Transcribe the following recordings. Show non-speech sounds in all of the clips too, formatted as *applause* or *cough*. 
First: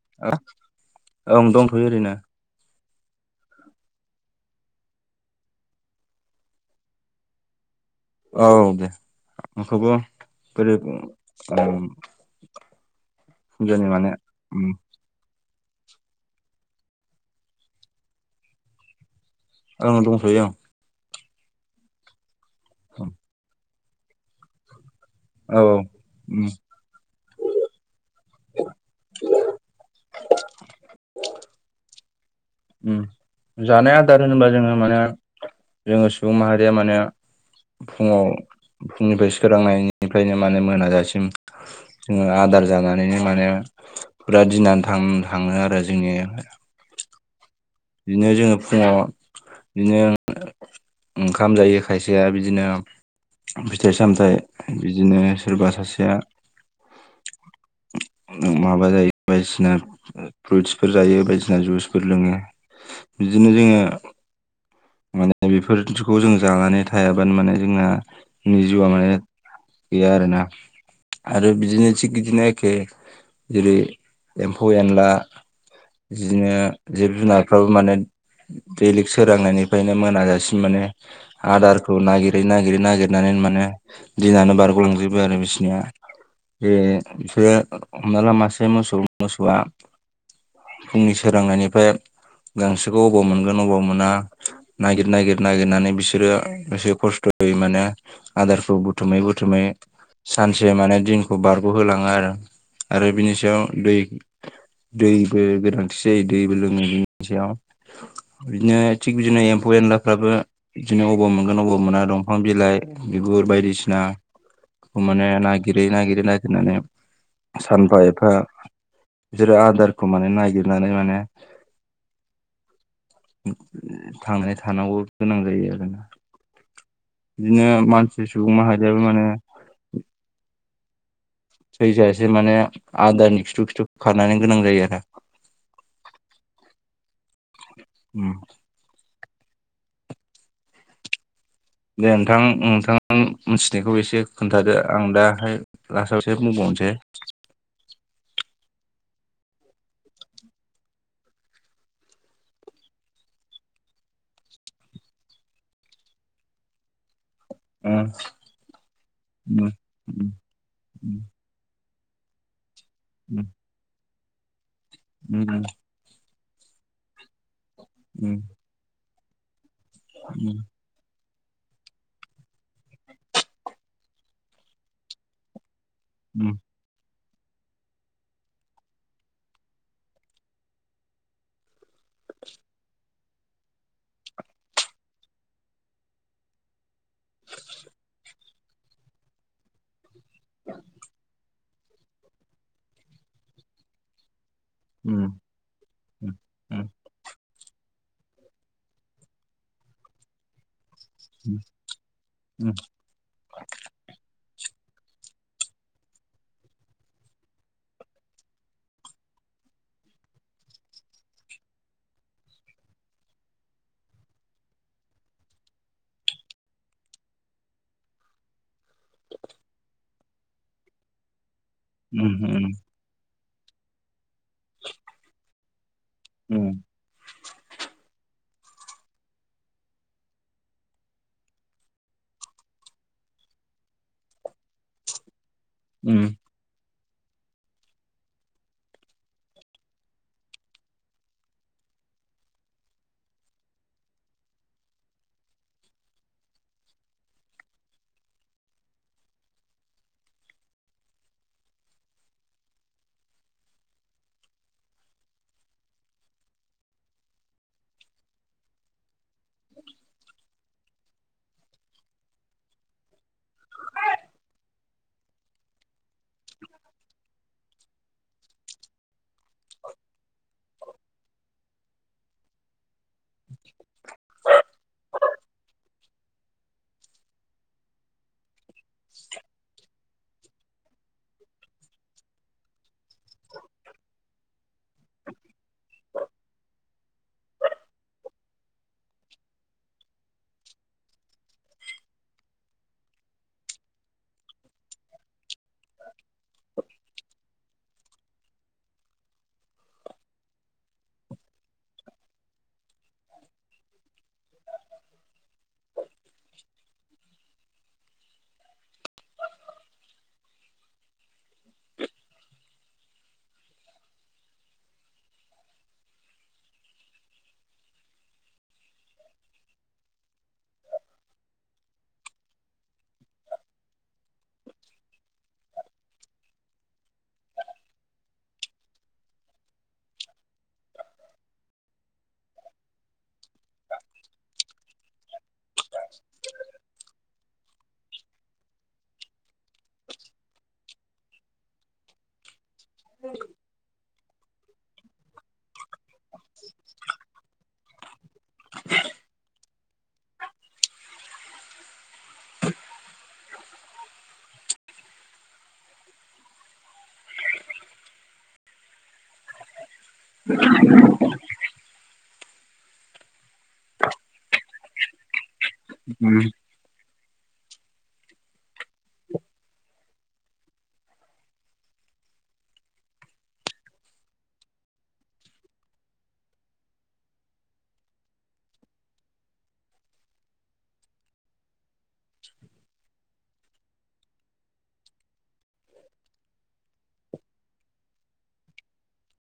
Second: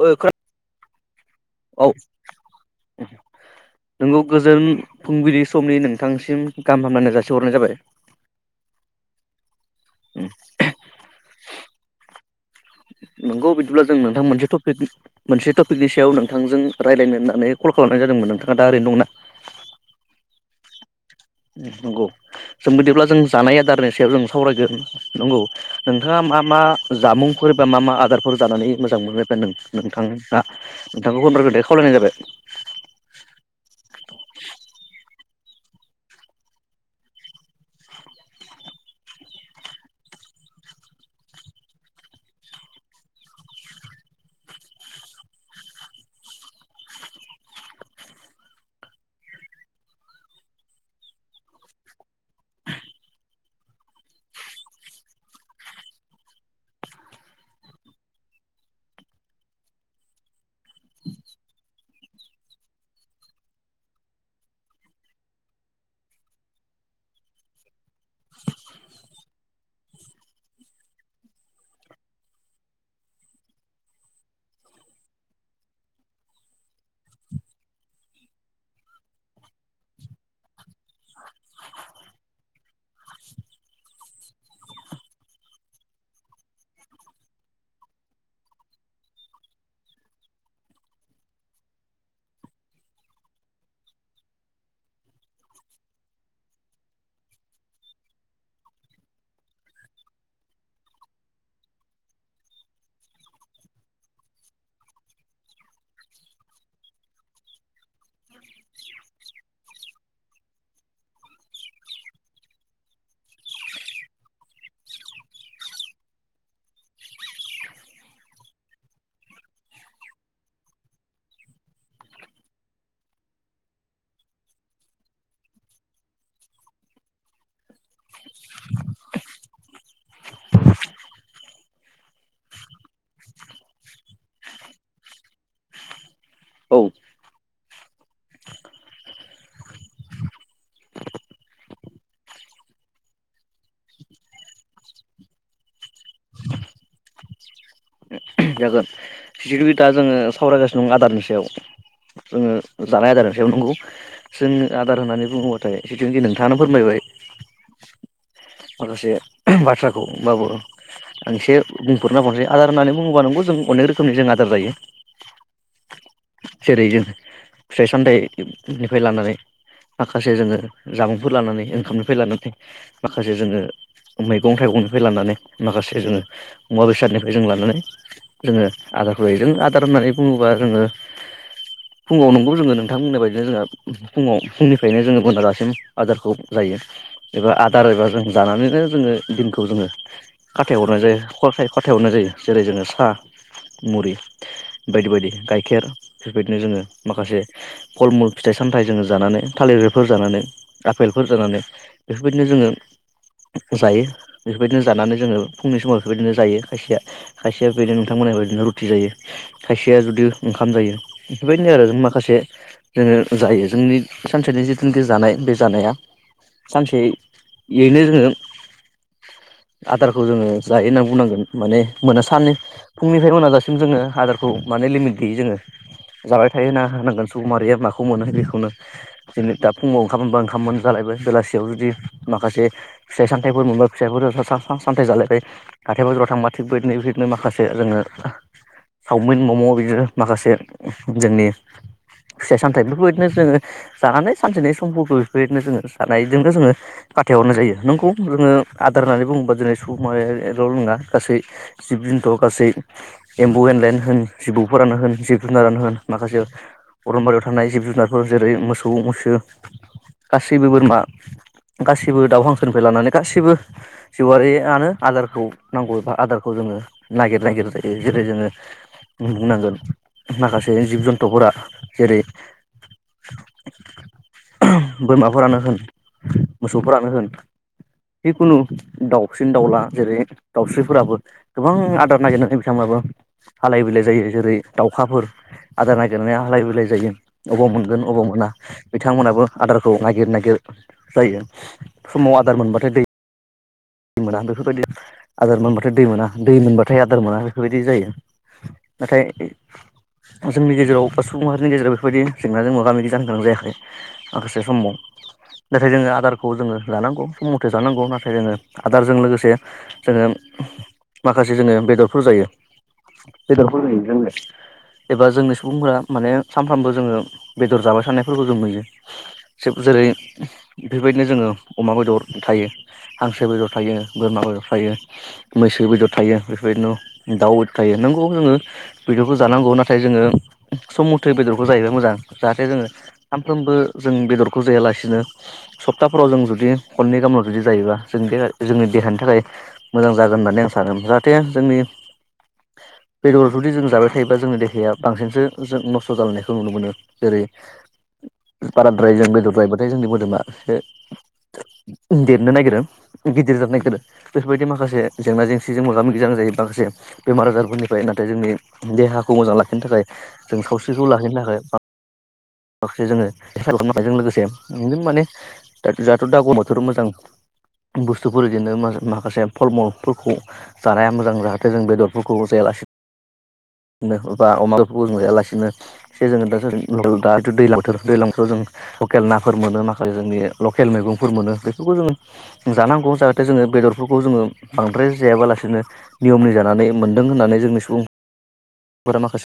ओ खोना ह ओं दंथ'यो औ ओरैनो नोंगौ गोजोन फुंबिलि समनि नोंथांसिम गाहाम हामलायनाय जासिहरनाय जाबाय। औ दे *unintelligible* नंगौ बिदिब्ला फुंजानि जों माने नोंथां मोनसे टपिक मोनसे टपिक बिनि सायाव नोंथांजों रायलायनो होन्नानै कल खालामनाय जादोंमोन नोंथाङा दा ओरैनो दङोना औ दंथोयो नंगौ जों बिदिब्ला जों जानाय आदारनि सायाव जों सावरायगोन। नंगौ औ नोंथाङा मा मा जामुंफोर बा मा मा आदारफोर। जानानै मोजां मोनबाय नोंथाङा नोंथांखौ *unintelligible* गोदाय खावलायनाय जाबाय ओम जानाय आदार होनोबा जोङो माने जोङो सुबुं माहारिया माने फुंङाव फुंनिफ्राय सोरांनायनिफ्रायनो माने मोनाजासिम जोङो आदार जानानैनो माने फुरा दिनानो थां थाङो आरो जोंनियावहाय बिदिनो जोङो फुङाव बिदिनो ओंखाम जायो खायसेया बिदिनो फिथाइ सामथायाइ बिदिनो सोरबा सासेया। माबा जायो बायदिसिना फ्रुइटसफोर जायो बायदिसिना जुसफोर लोङो। बिदिनो जोङो माने बेफोरखौ जों जानानै थायाबानो माने जोंना जिउआ माने बेयो आरोना आरो बिदिनो थिग बिदिनो एखे जेरै एम्फौ एनला। बिदिनो जिब जुनारफ्राबो माने दिलिग सोरांनायनिफ्रायनो मोनाजासि माने आदारखौ नागिरै नागिरै नागिरनानै माने दिनानो बारग'लांजोबो आरो बिसिनिया बेफोरो हमना ला मासे मोसौ मोसौआ। फुंनि सोरांनायनिफ्राय गांसोखौ अबाव मोनगोन अबाव मोना नागिर नागिर। नागिरनानै बिसोरो एसे खस्थ'यै माने आदारखौ बुथुमै बुथुमै। सानसे माने दिनखौ बारग'होलाङो आरो आरो बिनि सायाव दै दैबो गोनांथि जायो दैबो लोङो बिनि सायाव। बिदिनो थिग बिदिनो एमफौ एनला फ्राबो बिदिनो अबाव मोनगोन अबाव मोना दंफां बिलाइ बिगुर बायदिसिना। माने नागिरै नागिरै नागिरनानै सानफा एफा। बिसोरो आदारखौ माने नागिरनानै माने। थांनानै थानांगौ गोनां जायो आरोना बिदिनो मानसि सुबुं माहारियाबो माने थैजासे माने आदारनि खिथु खिथु खारनो गोनां जायो आरो औ उम दे नोंथां नोंथां मिथिनायखौ एसे खोन्थादो आं दाहाय लास्टाव एसे बुंबाव *unintelligible* जागोन बिसेखि दा जोङो सावरायगासिनो दं आदारनि सायाव जोङो जानाय आदारनि सायाव नंगौ जों आदार होननानै बुङोबाथाय जेखिन नोंथाङानो फोरमायबाय आ माखासे बाथ्राखौ होनबाबो आं एसे बुंफोरना *unintelligible* होननानै बुङोबा नोंगौ जों अनेक रोखोमनि जों आदार जायो उम जेरै जों फिथाइ सामथाइनिफ्राय लानानै माखासे जोङो जामुं फोर लानानै ओंखामनिफ्राय लानानै माखासे जोङो मैगं थाइगंनिफ्राय लानानै माखासे जोङो मुवा बेसादनि फ्राय जों लानानै जोङो आदारखौ हैदों आदार होननानै बुङोबा जोङो *inaudible* फुङाव नंगौ जोङो नोंथां बुंनाय बायदिनो जोहा फुङाव फुंनिफ्रायनो जोङो मोनाजासिम आदारखौ जायो। एबा आदार एबा जों जानानैनो जोङो दिनखौ जोङो खाथाय हरनाय जायो हग खाथाय हरनाय जायो जेरै जोङो साहा मुरि बायदि बायदि गाइखेर बेबायदिनो जोङो माखासे कलमुल फिथाइ सामथाइ जोङो जानानै थालिरफोर जानानै आफेलफोर जानानै बेफोरबायदिनो जोङो जायो। बेफोरबायदिनो जानानै जोङो फुंनि समाव बेफोरबायदिनो जायो खायसेया खायसेया बेदिनो नोंथां बुंनायबादिनो रुटि जायो। खायसेया जुदि ओंखाम जायो बेफोरबायदिनो आरो माखासे जोङो जायो जोंनि सानसेनि जिनाखि जानाय बे जानाया सानसेयैनो जोङो *inaudible* आदारखौ जोङो जायो होननानै बुंनांगोन माने मोना सान उम फुंनिफ्राय मोना दासिम जोङो आदार खौ माने लिमिट गैयै जोङो जाबाय थायो होना होनांगोन सुबुं माहारिया माखौ मोनो बेखौ खौनो दा फुुंआव ओंखाम मोनबा ओंखाम मोन जालायबाय बेलासियाव जुदि माखासे फिथाइ- सामाइ बेफोर मोनबा फिसाइफोरा सामथाय जालायबाय। हाथाय बाजाराव थांबा थिग बिबायदिनो बिदिनो माखासे जोङो सावमिन म'म' बिदिनो माखासे जोंनि फिथाइ सामथाइ बेफोरबायदिनो जोङो जानानै सानसेनि समफोरखौ बेफोरबायदिनो जोङो जानायजोंनो जोङो फाथायहरनाय जायो नंगौ जोङो आदार होननानै बुङोबा दिनै सुबुं माहारियाल' नंङा गासै जिब जिनथ' गासै एम्बौ एनलायानो होन जिबौफोरानो होन जिब जुनारानो होन माखासे अरन बारियाव थानाय जिब जुनारफोर जेरै मोसौ मैसो गासैबो बोरमा गासिबो दाउ हांसोनिफ्राय लानानै गासिबो जिउयारियानो आदारखौ नांगौ एबा आदारखौ जों ओ नागिर नागिर जायो जेरै जोङो बुनांगोन माखासे जिब जुन्थुफोरा जेरै ओहोम बोरमाफोरानो होन मोसौफोरानो होन जिखुनु दाउसिन दाउला जेरै दाउस्रिफोराबो गोबां आदार नागिरनानै बिथांमोन हालाय बिलाय जायो जेरै दाउखाफोर आदार नागिरनाया हालाय-बिलाय जायो अबाव मोनगोन अबाव मोना बिथांमोनाबो आदारखौ नागिर नागिर जायो समाव आदार मोनबाथाय दै दै मोना बेफोरबायदि आदार मोनबाथाय दै मोना दै मोनबाथाय आदार मोना बेफोरबायदि जायो। नाथाय जोंनि गेजेराव बा सुबुं हारिनि गेजेराव बेफोरबायदि जेंनाजों मोगा-मोगि जानो गोनां जायाखै माखासे समाव नाथाय जोङो आदारखौ जोङो लानांगौ सम मथे जानांगौ नाथाय जोङो आदारजों लोगोसे जोङो माखासे जोङो बेदरफोर जायो। *unintelligible* एबा जोंनि सुबुंफोरा माने सानफ्रामबो जोङो बेदर जाबाय थानायफोरखौ जों नुयो जेरै बेफोरबायदिनो जोङो अमा बेदर थायो हांसो बेदर थायो बोरमा बेदर थायो मैसो बेदर थायो बेफोरबायदिनो दाउ बेदर थायो नोंगौ खौ बेदरखौ जांगौ नाथाय जोङो सम मथे बेदरखौ जायोबा मोजां जाहाथे जोङो सानफ्रोमबो जों बेदरखौ जायालासिनो सप्ताफोराव जों जुदि खननै गाहामल' जुदि जायोबा जों बे जोंनि देहानि थाखाय मोजां जागोन होननानै आं सानो जाहाथे जोंनि बेदरखौ जुदि जों जाबाय थायोबा जोंनि देहाया बांसिनसो जों नस्थ' जालांयनायखौ नुनो मोनो। जेरै बाराद्राय जों बेदर जायोबाथाय जोंनि मोदोमा एसे देरनो नागिरो गिदिर जानो नागिरो बेफोरबायदि माखासे जेंना जेंसिजों मोगा मोगि जानांगौ जायो माखासे बेमार आजारफोरनिफ्राय नाथाय जोंनि देहाखौ मोजां लाखिनो थाखाय जों सावस्रिखौ लाखिनो थाखाय माखासे जोङो हेफाजाब खालामनो हानायजों लोगोसे नों माने दाथ' गोजां उम बोथोर मोजां। *unintelligible* बुस्थुफोर इदिनो मा-माखासे फलमल फोरखौ जानाया मोजां जाहाथे जों बेदरफोरखौबो जायालासि बा अमा *unintelligible* जायालासिनो एसे जोङो *inaudible* दाथ' दैलां बोथोर दैलां बोथोराव जों लकेल नाफोर मोनो माखासे जोंनि लकेल मैगंफोर मोनो बेफोरखौ जोंङो जानांगौ जाहाथे जोङो बेदरफोरखौ जोङो बांद्राय जायाबालासिनो नियमनि जानानै मोनदों होननानै जोंनि सुबुं फोरा माखासे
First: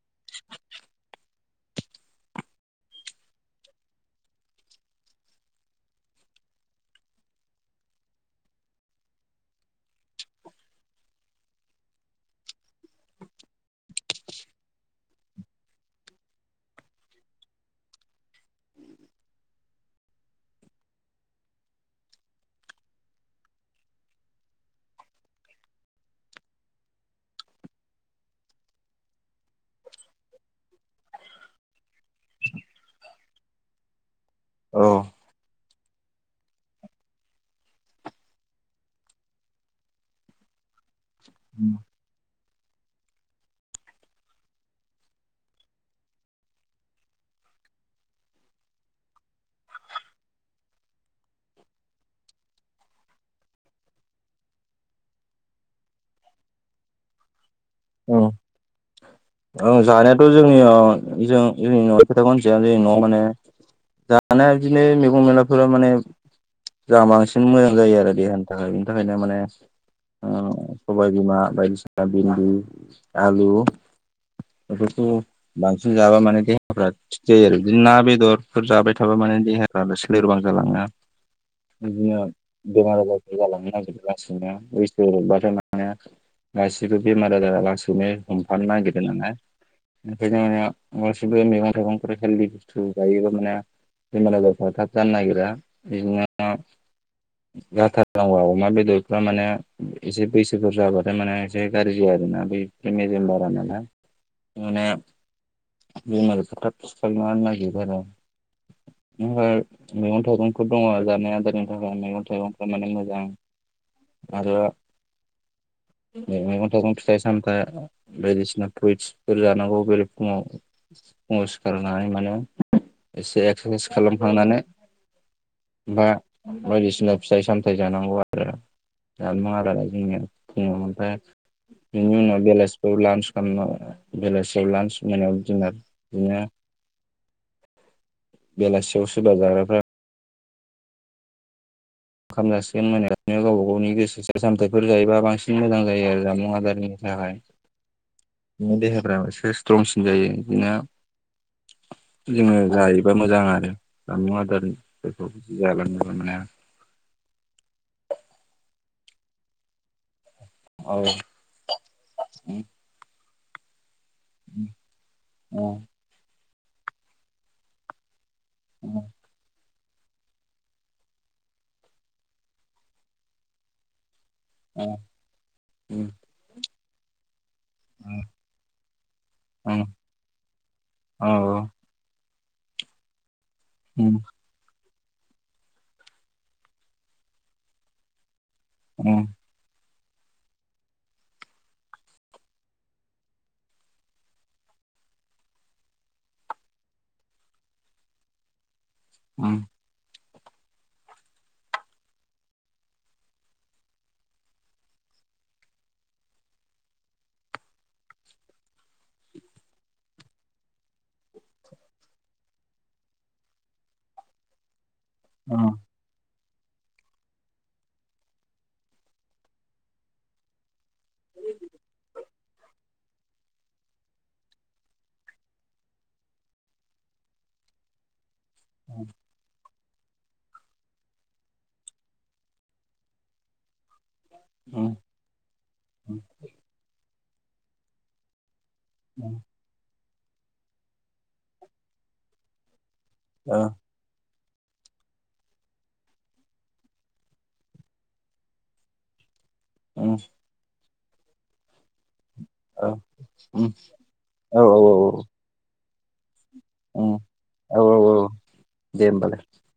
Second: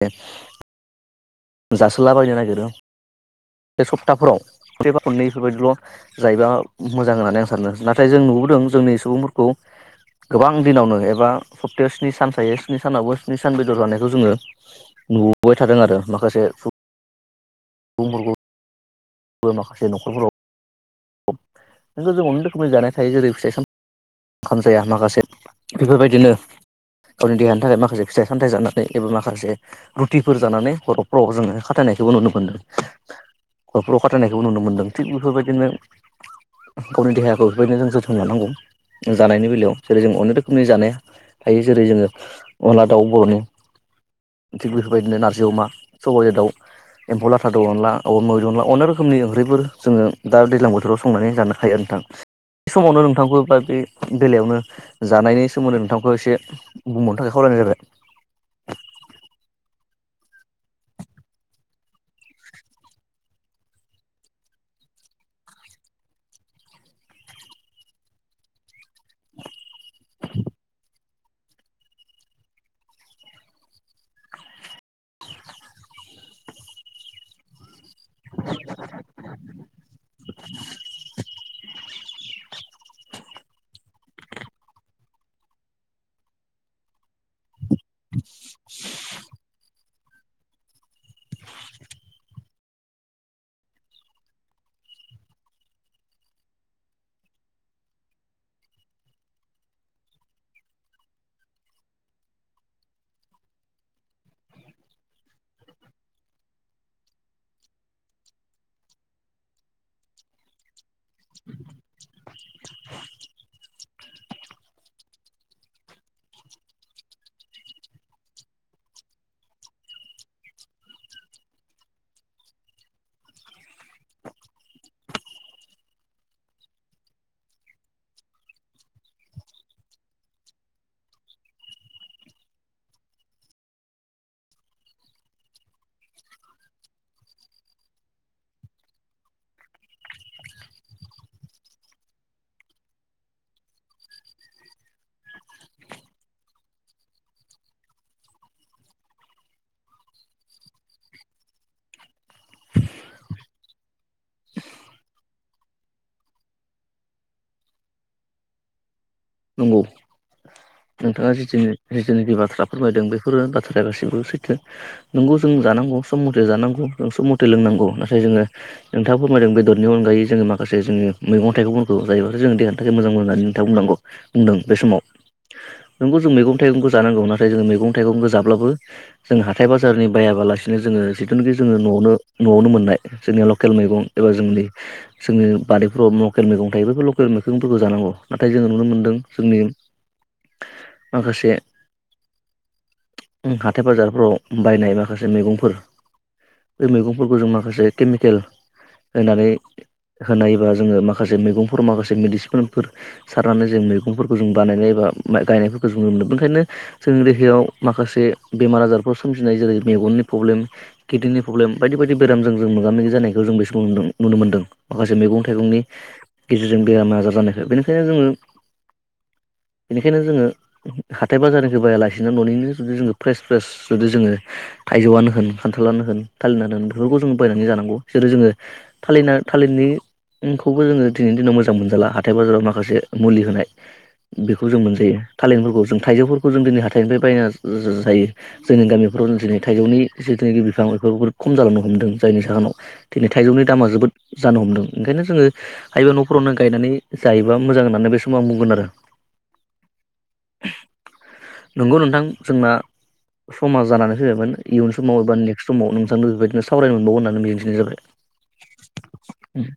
*unintelligible* जासोलाबायनो नागिरो बे सप्ताफोराव खनसे बा खननै इफोरबायदिल' जायोबा मोजां होननानै आं सानो नाथाय जों नुबोदों जोंनि सुबुंफोरखौ गोबां दिनावनो एबा सप्तायाव स्नि सान थायो स्नि सानावबो स्नि सान बेदर जानायखौ जोङो नुबोबाय थादों आरो माखासे *unintelligible* बो माखासे न'खरफोराव *unintelligible* अनेक रोखोमनि जानाय थायो जेरै फिथाइ साम खाम जाया माखासे बेफोरबायदिनो गावनि देहानि थाखाय माखासे फिथाइ सामथाइ जानानै एबा माखासे रुटिफोर जानानै हर फोराव जोङो खाथायनाय नायखौबो नुनो मोनदों हरफोराव खाथायनायखौबो नुनो औ मोनदों थिग बेफोरबायदिनो *inaudible* गावनि देहाखौ बेफोरबायदिनो जों जोथोन लानांगौ जानायनि बेलायाव जेरै जों अनेक रोखोमनि जानाय थायो जेरै जोङो अनला दाउ बर'नि थिग बेफोरबायदिनो नारजि अमा सबाइजों दाउ एम्फौ लाथादो अनला *inaudible* अनला अनेक रोखोमनि ओंख्रिफोर जोङो दा दैज्लां बोथोराव संनानै जानो हायो नोंथां समावनो नोंथांखौ बा बे बेलायावनो जानायनि सोमोन्दै नोंथांखौ एसे बुंबावनो थाखाय खावलायनाय जाबाय औ ओ जानायाथ' जोंनिया जों-जोंनि *inaudible* माने जानाया बिदिनो मैगं मैलाफोरा माने जोंहा बांसिन मोजां जायो आरो देहानि थाखाय बिनि थाखायनो माने ओ सबाय बिमा बायदिसिना भिन्दि आलु बेफोरखौ बांसिन जाबा माने देहाफ्रा थिग जायो आरो बिदिनो ना बेदर फोर जाबाय थाबा माने देहाफोरा सोलेरबां जालाङो आ बिदिनो बेमार आजारफोर जालांनो नागिरो लासैनो *unintelligible* *unintelligible* हमफानो नागिरदोंमों ना *inaudible* गासिबो मैगं थाइगंफोर हेलदि बुस्थु जायोबा माने बेमार आजारफ्रा थाब जानो नागिरा बिदिनो जाथारनांगौ अमा बेदरफ्रा माने एसे बैसोफोर जाबाथाय माने एसे गाज्रि *unintelligible* मेजेम बारा नालाय माने *unintelligible* *unintelligible* मैगं थाइगंफोर दङ' जानाय आदारनि थाखाय मैगं थाइ थाइगंफ्रा माने मोजां आरो *unintelligible* थाइगं *unintelligible* फिथाइ सामथाइ बायदिसिना फ्रुइटसफोर जानांगौ बेरे फुङाव फुङाव सिखारनानै मानो एसे एक्सारसाइस खालामखांनानै बा बायदिसिना फिथाइ सामथाइ जानांगौ आरो *unintelligible* ओमफाय बिनि उनाव बेलासिफ्रव लान्च खामनाव बेलासियाव लान्च मोनायाव दिनार बिनो बेलासियाव सोरबा जाग्राफ्रा ओंखाम जासिगोन *unintelligible* गावबा गावनि गोसो सो सामथायफोर जायोबा बांसिन मोजां जायो आरो जामुं आदारनि थाखाय बिनो देहाफ्राबो एसे स्ट्रंसिन जायो बिदिनो *unintelligible* जोङो जायोबा मोजां आरो जामुं आदारनि फोरखौ जाग्रोनो मोननाया *unintelligible* नंगौ औ नोंथाङा जिथिनि जि खिनिखि बाथ्रा फोरमायदों बेफोर बाथ्राया गासिबो बो सैथो नोंगौ जों औ जानांगौ सम मथे जानांगौ जों सम मथे लोंनांगौ नाथाय जोङो नोंथाङा फोरमायदों बेदर बेनि अनगायै जोङो माखासे जों मैगं थाइगंफोरखौ जायोब्लाथाय जोङो देह थाखाय मोजां मोन होननानै नोंथां बुंनांगौ। बुंदों बे समाव औ नोंगौ जों मैगं थाइगंखौ जानांगौ ना थाय जोङो मैगं थाइगं गोजाब्लाबो जों हाथाइ बाजारनि बायाबालासिनो जोङो जिथुनखि जोङो न'आवनो न'आवनो मोननाय जोंनिया लकेल मैगं एबा जोंनि जोंनि बारिफ्राव लकेल मैगं थायो बेफोर लकेल मैगंफोरखौ जानांगौ नाथाय जोङो नुदों जोंनि माखासे हाथाय बाजारफोराव बायनाय माखासे मैगंफोर बे मैगंफोरखौ जों माखासे केमिकेल होनानै होनायोबा जोङो माखासे मैगंफोर माखासे मेडिसिनफोर सारनानै जों मै मैगंफोरखौ जों बानायनाय एबा गायनायफोरखौ जों नु मोनो ओंखायनो जोंनि देहायाव माखासे बेमार आजार फ्राव सोमजिनाय जेरै मेगननि प्रब्लेम किडदिनि प्रब्लेम बायदि बायदि बेरामजों जों मोगा मोगि जानायखौ जों बे समाव नुदों। नुनो मोनदों माखासे मैगं थाइगंनि गेजेरजों बेराम आजार जानायखो बेनिखायनो जोङो बेनिखायनो जोङो हाथायबाजारनिखो बायालासिनो न'निनो जुदि जोङो फ्रेस फ्रेस जुदि जोङो थाइजौआनो होन खान्थालानो होन थालिरानो होन बेफोरखौ जोङो बायनानै जानांगौ जेरै जोङो थालिरना थालिरनि खौबो जोङो दिनैनि दिनाव मोजां मोनजाला हाथाय बाजाराव माखासे मुलि होनाय बेखौ जों मोनजायो थालिरफोरखौ जों थाइजौफोरखौ जों दिनै हाथाइनिफ्राय बायना जा-जा-जायो जोंनि गामिफोराव दिनै थाइजौनि जिथुनाखि बिफां बेफोरखौ बिरद खम जालांनो हमदों जायनि जाहोनाव दिनै थाइजौनि दामा जोबोद जानो हमदों ओंखायनो जोङो हायोबा न'फोरावनो गायनानै जायोबा मोजां होननानै बे समाव बुं गोन आरो। ओं। नंगौ नोंथां‌। जोंना समा जानानै फैबायमोन इयुन औ समाव एबा नेक्स्ट समाव नोंथांजों बेबायदिनो सावरायनो औ मोनबावगोन होननानै औ मिजिंथिनाय औ दे होमबालाय जाबाय।